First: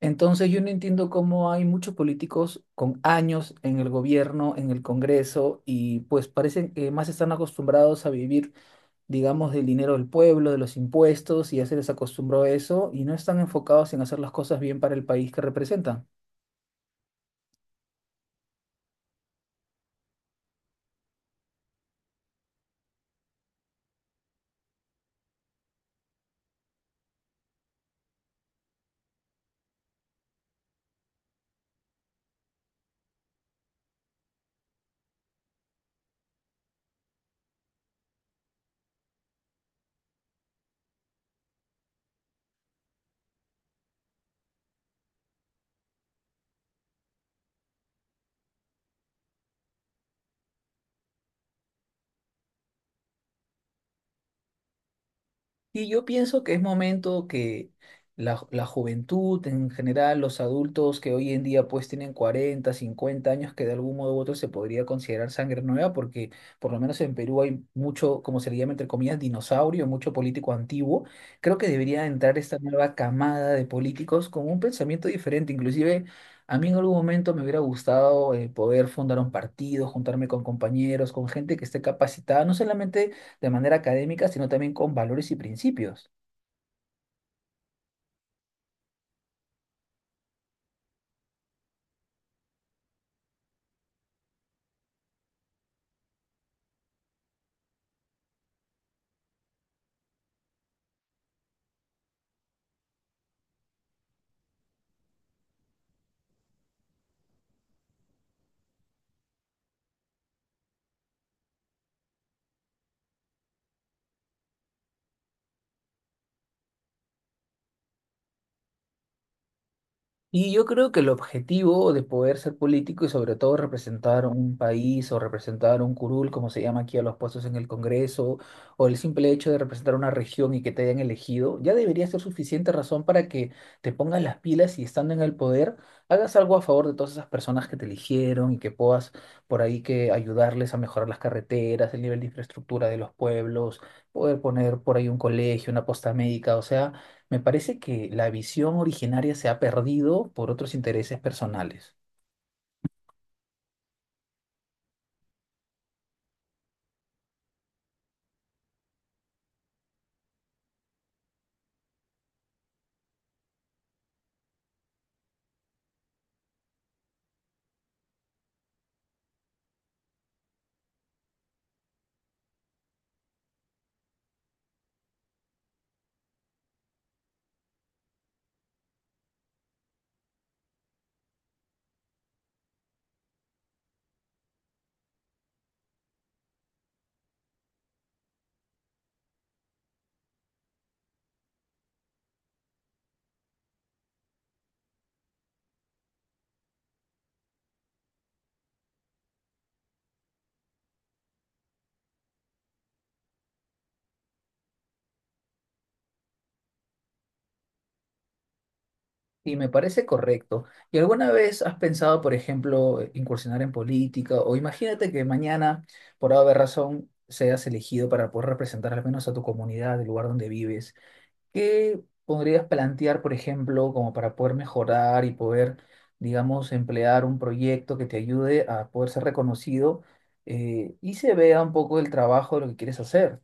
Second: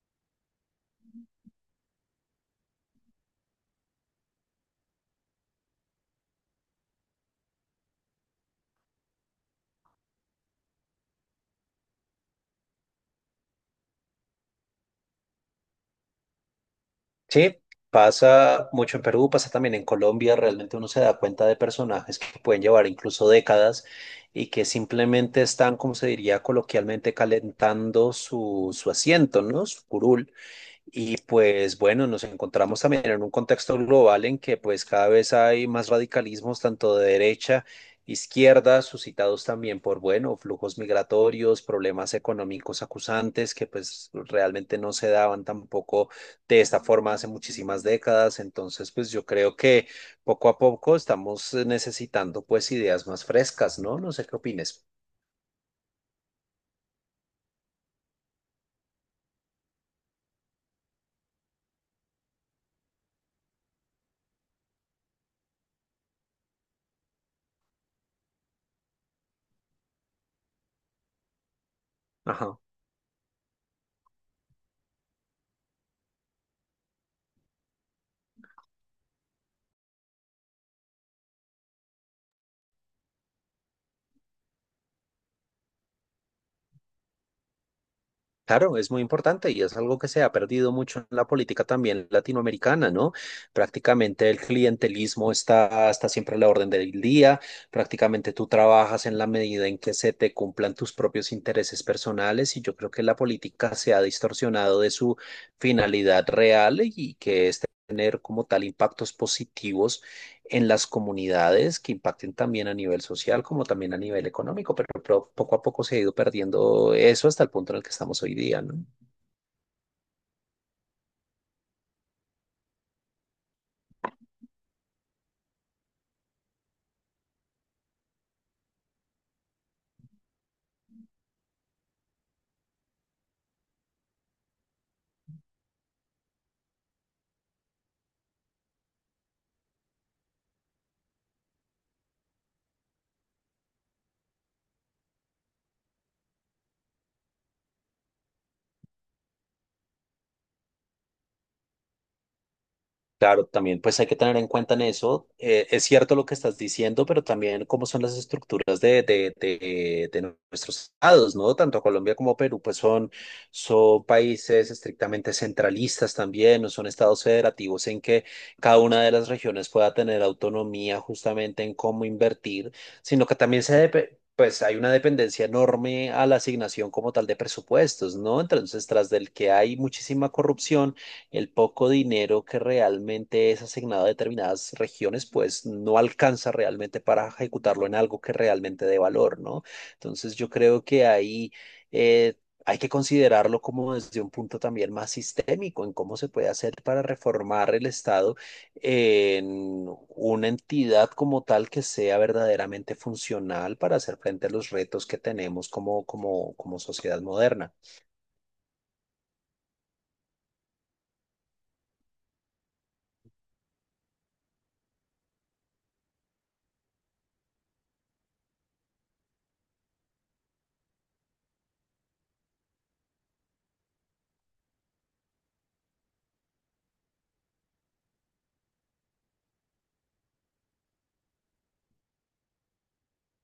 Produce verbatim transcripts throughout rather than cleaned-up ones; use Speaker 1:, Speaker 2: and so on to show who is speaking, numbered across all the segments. Speaker 1: Entonces yo no entiendo cómo hay muchos políticos con años en el gobierno, en el Congreso, y pues parecen que más están acostumbrados a vivir, digamos, del dinero del pueblo, de los impuestos, y ya se les acostumbró a eso, y no están enfocados en hacer las cosas bien para el país que representan.
Speaker 2: Sí, pasa mucho en Perú, pasa también en Colombia, realmente uno se da cuenta de personajes que pueden llevar incluso décadas y que simplemente están, como se diría coloquialmente, calentando su, su asiento, ¿no? Su curul. Y pues bueno, nos encontramos también en un contexto global en que pues cada vez hay más radicalismos tanto de derecha, izquierda, suscitados también por, bueno, flujos migratorios, problemas económicos acusantes que pues realmente no se daban tampoco de esta forma hace muchísimas décadas. Entonces pues yo creo que poco a poco estamos necesitando pues ideas más frescas, ¿no? No sé qué opines.
Speaker 1: Y yo pienso que es momento que la, ju- la juventud en general, los adultos que hoy en día pues tienen cuarenta cincuenta años, que de algún modo u otro se podría considerar sangre nueva, porque por lo menos en Perú hay mucho, como se le llama entre comillas, dinosaurio, mucho político antiguo. Creo que debería entrar esta
Speaker 2: Ajá.
Speaker 1: nueva camada de políticos con un pensamiento diferente. Inclusive a mí en algún momento me hubiera gustado eh, poder fundar un partido, juntarme con compañeros, con gente que esté capacitada, no solamente de manera académica, sino también con valores y principios.
Speaker 2: Claro, es muy importante y es algo que se ha perdido mucho en la política también latinoamericana, ¿no? Prácticamente el clientelismo está, está siempre a la orden del día, prácticamente tú trabajas en la medida en que se te cumplan tus propios intereses personales y yo creo que la política se ha distorsionado de su finalidad real y que es tener como tal impactos positivos en las comunidades que impacten también a nivel social como también a nivel económico, pero, pero poco a poco se ha ido perdiendo eso hasta el punto en el que estamos hoy día, ¿no?
Speaker 1: Y yo creo que el objetivo de poder ser político y sobre todo representar un país o representar un curul, como se llama aquí a los puestos en el Congreso, o el simple hecho de representar una región y que te hayan elegido, ya debería ser suficiente razón para que te pongas las pilas y estando en el poder, hagas algo a favor de todas esas personas que te eligieron y que puedas por ahí que ayudarles a mejorar las carreteras, el nivel de infraestructura de los pueblos, poder poner por ahí un colegio, una posta médica, o sea. Me parece que la visión originaria se ha perdido por otros intereses personales.
Speaker 2: Claro, también pues hay que tener en cuenta en eso. Eh, es cierto lo que estás diciendo, pero también cómo son las estructuras de, de, de, de nuestros estados, ¿no? Tanto Colombia como Perú, pues son, son países estrictamente centralistas también, no son estados federativos en que cada una de las regiones pueda tener autonomía justamente en cómo invertir, sino que también se depe- pues hay una dependencia enorme a la asignación como tal de presupuestos, ¿no? Entonces, tras del que hay muchísima corrupción, el poco dinero que realmente es asignado a determinadas regiones, pues no alcanza realmente para ejecutarlo en algo que realmente dé valor, ¿no? Entonces yo creo que ahí… eh, hay que considerarlo como desde un punto también más sistémico en cómo se puede hacer para reformar el Estado en una entidad como tal que sea verdaderamente funcional para hacer frente a los retos que tenemos como, como, como sociedad moderna.
Speaker 1: Y me parece correcto. ¿Y alguna vez has pensado, por ejemplo, incursionar en política? O imagínate que mañana, por haber razón, seas elegido para poder representar al menos a tu comunidad, el lugar donde vives. ¿Qué podrías plantear, por ejemplo, como para poder mejorar y poder, digamos, emplear un proyecto que te ayude a poder ser reconocido, eh, y se vea un poco el trabajo de lo que quieres hacer?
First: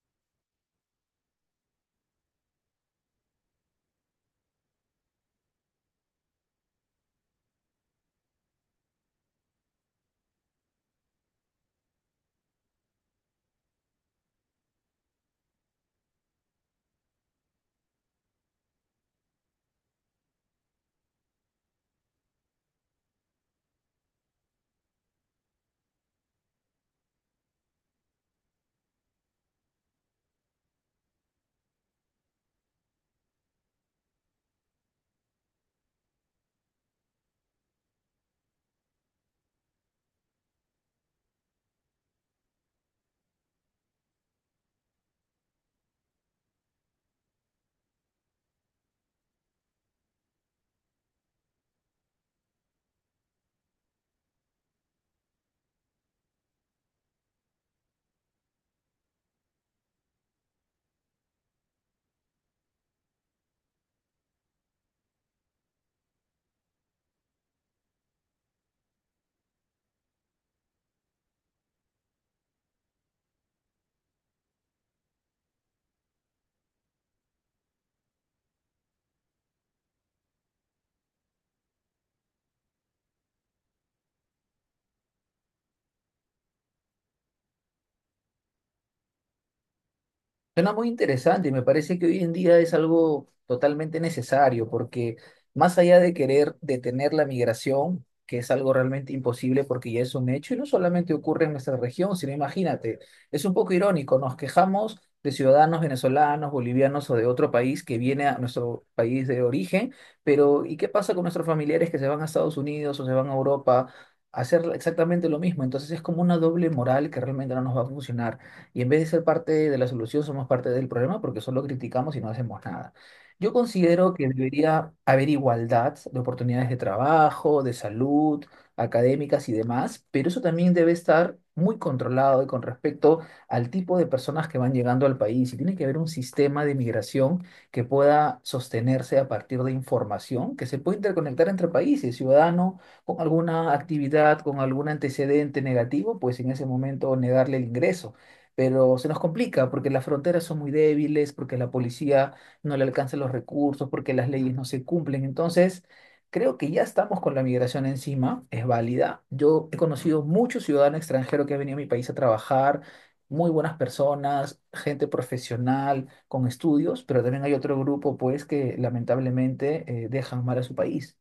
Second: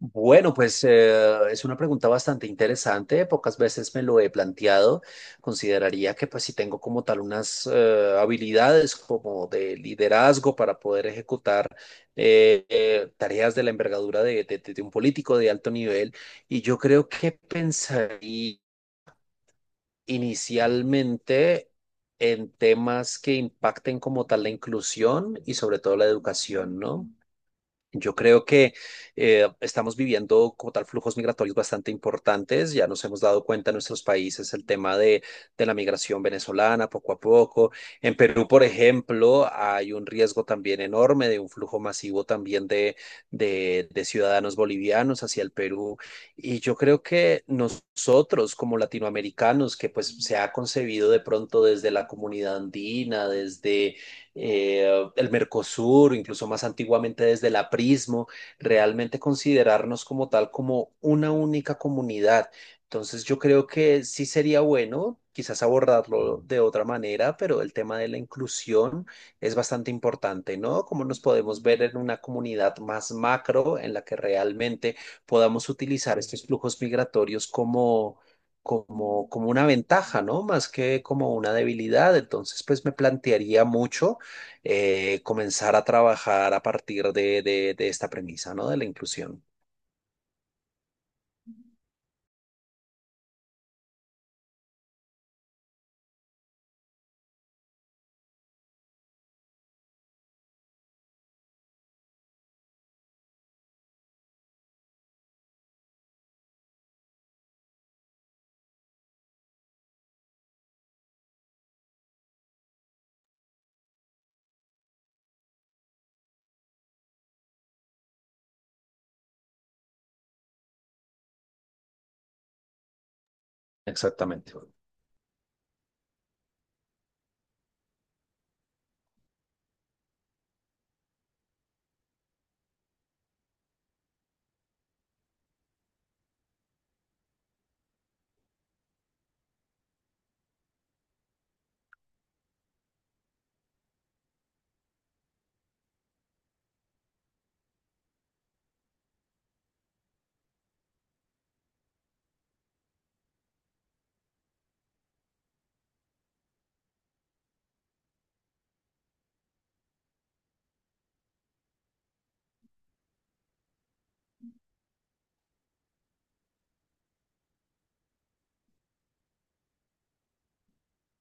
Speaker 2: Bueno, pues eh, es una pregunta bastante interesante. Pocas veces me lo he planteado. Consideraría que pues si tengo como tal unas eh, habilidades como de liderazgo para poder ejecutar eh, eh, tareas de la envergadura de, de- de- de un político de alto nivel. Y yo creo que pensaría inicialmente en temas que impacten como tal la inclusión y sobre todo la educación, ¿no? Yo creo que eh, estamos viviendo como tal flujos migratorios bastante importantes. Ya nos hemos dado cuenta en nuestros países el tema de, de la migración venezolana poco a poco. En Perú, por ejemplo, hay un riesgo también enorme de un flujo masivo también de, de, de ciudadanos bolivianos hacia el Perú. Y yo creo que nosotros como latinoamericanos, que pues se ha concebido de pronto desde la comunidad andina, desde eh, el Mercosur, incluso más antiguamente desde el aprismo, realmente considerarnos como tal, como una única comunidad. Entonces yo creo que sí sería bueno quizás abordarlo de otra manera, pero el tema de la inclusión es bastante importante, ¿no? Cómo nos podemos ver en una comunidad más macro en la que realmente podamos utilizar estos flujos migratorios como, como, como una ventaja, ¿no? Más que como una debilidad. Entonces, pues me plantearía mucho eh, comenzar a trabajar a partir de, de, de esta premisa, ¿no? De la inclusión.
Speaker 1: Suena muy interesante y me parece que hoy en día es algo totalmente necesario porque más allá de querer detener la migración, que es algo realmente imposible porque ya es un hecho y no solamente ocurre en nuestra región, sino imagínate, es un poco irónico, nos quejamos de ciudadanos venezolanos, bolivianos o de otro país que viene a nuestro país de origen, pero ¿y qué pasa con nuestros familiares que se van a Estados Unidos o se van a Europa a hacer exactamente lo mismo? Entonces es como una doble moral que realmente no nos va a funcionar. Y en vez de ser parte de la solución, somos parte del problema porque solo criticamos y no hacemos nada. Yo considero que
Speaker 2: Exactamente.
Speaker 1: debería haber igualdad de oportunidades de trabajo, de salud, académicas y demás, pero eso también debe estar muy controlado y con respecto al tipo de personas que van llegando al país. Y tiene que haber un sistema de migración que pueda sostenerse a partir de información que se puede interconectar entre países. Ciudadano con alguna actividad, con algún antecedente negativo, pues en ese momento negarle el ingreso, pero se nos complica porque las fronteras son muy débiles, porque la policía no le alcanza los recursos, porque las leyes no se cumplen. Entonces, creo que ya estamos con la migración encima, es válida. Yo he conocido muchos ciudadanos extranjeros que han venido a mi país a trabajar, muy buenas personas, gente profesional, con estudios, pero también hay otro grupo, pues, que lamentablemente eh, dejan mal a su país.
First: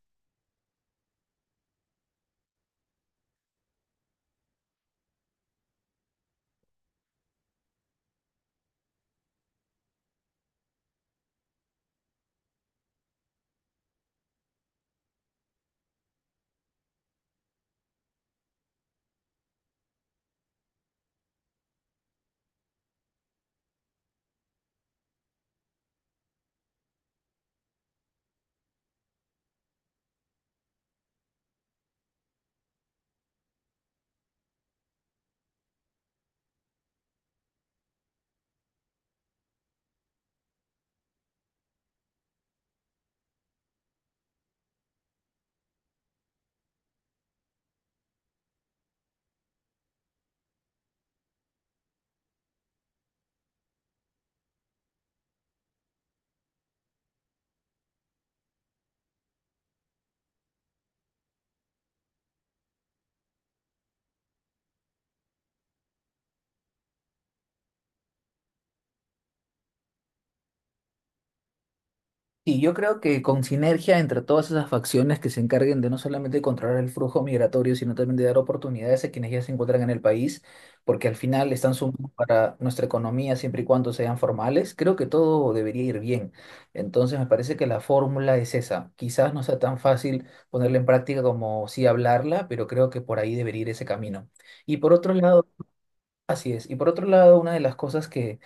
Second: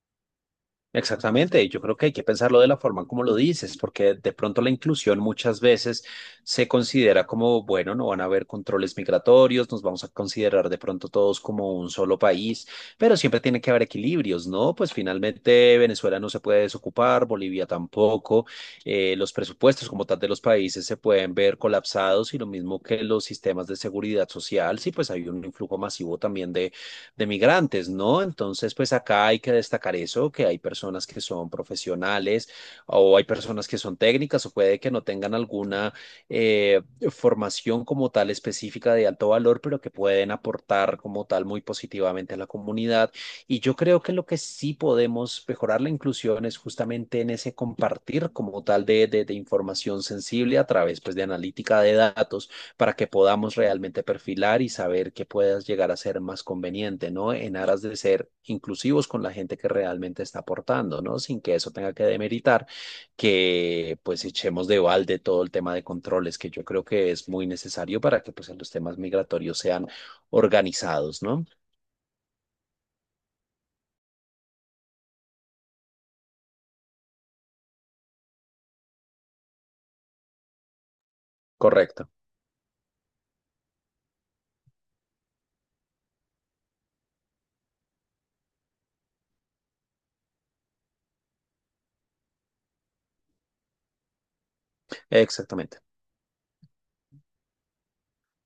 Speaker 2: Exactamente, y yo creo que hay que pensarlo de la forma como lo dices, porque de pronto la inclusión muchas veces se considera como, bueno, no van a haber controles migratorios, nos vamos a considerar de pronto todos como un solo país, pero siempre tiene que haber equilibrios, ¿no? Pues finalmente Venezuela no se puede desocupar, Bolivia tampoco, eh, los presupuestos como tal de los países se pueden ver colapsados y lo mismo que los sistemas de seguridad social, sí, pues hay un influjo masivo también de migrantes, ¿no? Entonces, pues acá hay que destacar eso, que hay personas que son profesionales o hay personas que son técnicas o puede que no tengan alguna eh, formación como tal específica de alto valor, pero que pueden aportar como tal muy positivamente a la comunidad. Y yo creo que lo que sí podemos mejorar la inclusión es justamente en ese compartir como tal de, de, de información sensible a través pues de analítica de datos para que podamos realmente perfilar y saber qué puedas llegar a ser más conveniente, ¿no? En aras de ser inclusivos con la gente que realmente está aportando, ¿no? Sin que eso tenga que demeritar que pues echemos de balde todo el tema de controles, que yo creo que es muy necesario para que pues los temas migratorios sean organizados, ¿no?
Speaker 1: Sí, yo creo que con sinergia entre todas esas facciones que se encarguen de no solamente controlar el flujo migratorio, sino también de dar oportunidades a quienes ya se encuentran en el país, porque al final están sumando
Speaker 2: Correcto,
Speaker 1: para nuestra economía siempre y cuando sean formales, creo que todo debería ir bien. Entonces me parece que la fórmula es esa. Quizás no sea tan fácil ponerla en práctica como sí hablarla, pero creo que por ahí debería ir ese camino. Y por otro lado,
Speaker 2: exactamente.
Speaker 1: así es. Y por otro lado, una de las cosas que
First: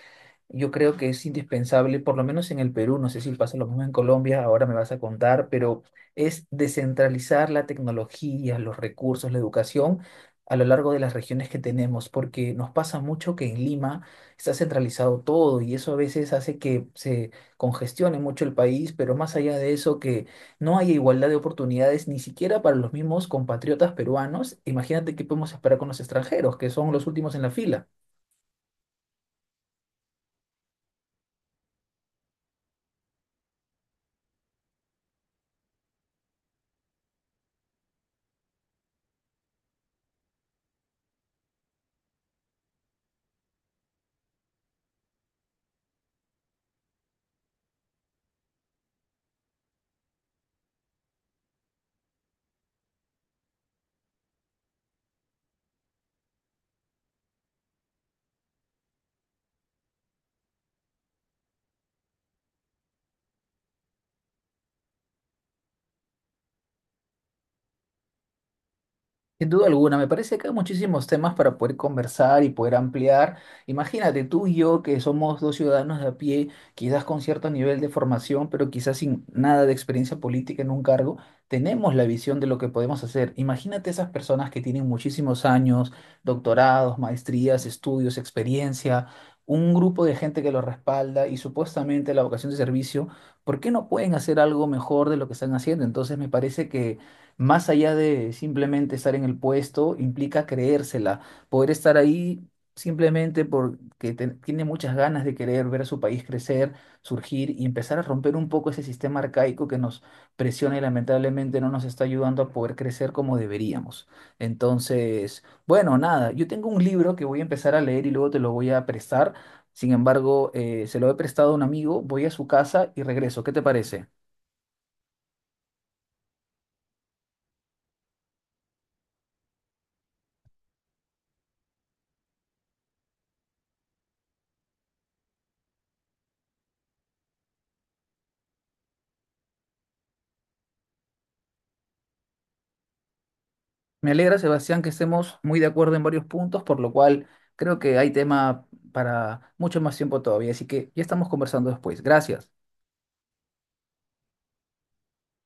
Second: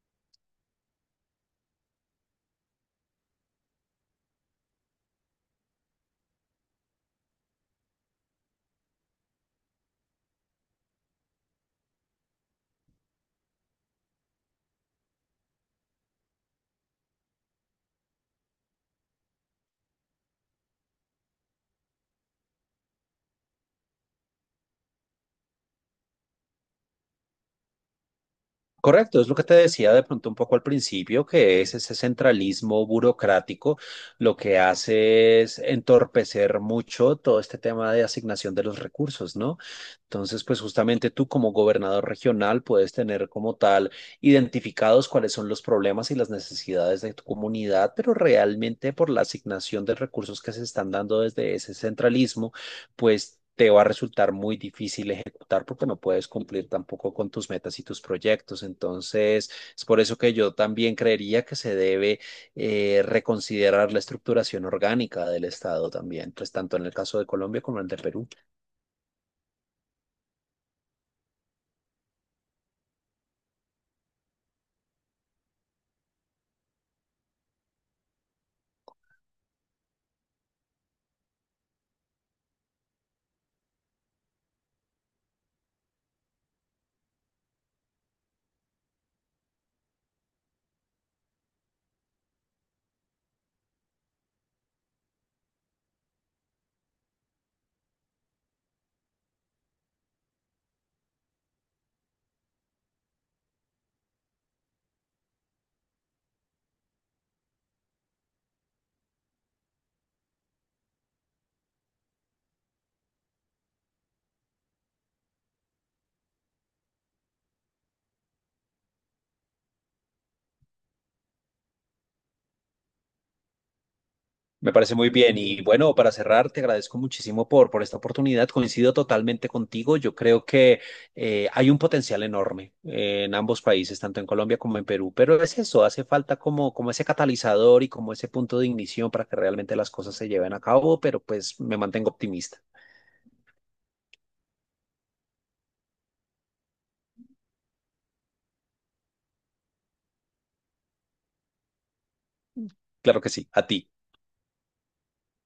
Speaker 1: yo creo que es indispensable, por lo menos en el Perú, no sé si pasa lo mismo en Colombia, ahora me vas a contar, pero es descentralizar la tecnología, los recursos, la educación a lo largo de las regiones que tenemos, porque nos pasa mucho que en Lima está centralizado todo y eso a veces hace que se congestione mucho el país, pero más allá de eso, que no haya igualdad de oportunidades ni siquiera para los mismos compatriotas peruanos, imagínate qué podemos esperar con los extranjeros, que son los últimos en la fila.
Speaker 2: Correcto, es lo que te decía de pronto un poco al principio, que es ese centralismo burocrático, lo que hace es entorpecer mucho todo este tema de asignación de los recursos, ¿no? Entonces, pues justamente tú como gobernador regional puedes tener como tal identificados cuáles son los problemas y las necesidades de tu comunidad, pero realmente por la asignación de recursos que se están dando desde ese centralismo, pues… te va a resultar muy difícil ejecutar porque no puedes cumplir tampoco con tus metas y tus proyectos. Entonces, es por eso que yo también creería que se debe eh, reconsiderar la estructuración orgánica del Estado también, pues tanto en el caso de Colombia como en el de Perú.
Speaker 1: Sin duda alguna, me parece que hay muchísimos temas para poder conversar y poder ampliar. Imagínate tú y yo que somos dos ciudadanos de a pie, quizás con cierto nivel de formación, pero quizás sin nada de experiencia política en un cargo, tenemos la visión de lo que podemos hacer. Imagínate esas personas que tienen muchísimos años, doctorados, maestrías, estudios, experiencia, un grupo de gente que lo respalda y supuestamente la vocación de servicio, ¿por qué no pueden hacer algo mejor de lo que están haciendo? Entonces me parece que más allá de simplemente estar en el puesto, implica creérsela, poder estar ahí simplemente porque te- tiene muchas ganas de querer ver a su país crecer, surgir y empezar a romper un poco ese sistema arcaico que nos presiona y lamentablemente no nos está ayudando a poder crecer como deberíamos. Entonces, bueno, nada, yo tengo un libro que voy a empezar a leer y luego te lo voy a prestar. Sin embargo, eh, se lo he prestado a un amigo, voy a su casa y regreso. ¿Qué te parece?
Speaker 2: Me parece muy bien. Y bueno, para cerrar, te agradezco muchísimo por, por esta oportunidad. Coincido totalmente contigo. Yo creo que eh, hay un potencial enorme eh, en ambos países, tanto en Colombia como en Perú. Pero es eso, hace falta como, como ese catalizador y como ese punto de ignición para que realmente las cosas se lleven a cabo. Pero pues me mantengo optimista.
Speaker 1: Me alegra, Sebastián, que estemos muy de acuerdo en varios puntos, por lo cual creo que hay tema para mucho más tiempo todavía. Así que ya estamos conversando después. Gracias.
Speaker 2: Claro que sí, a ti.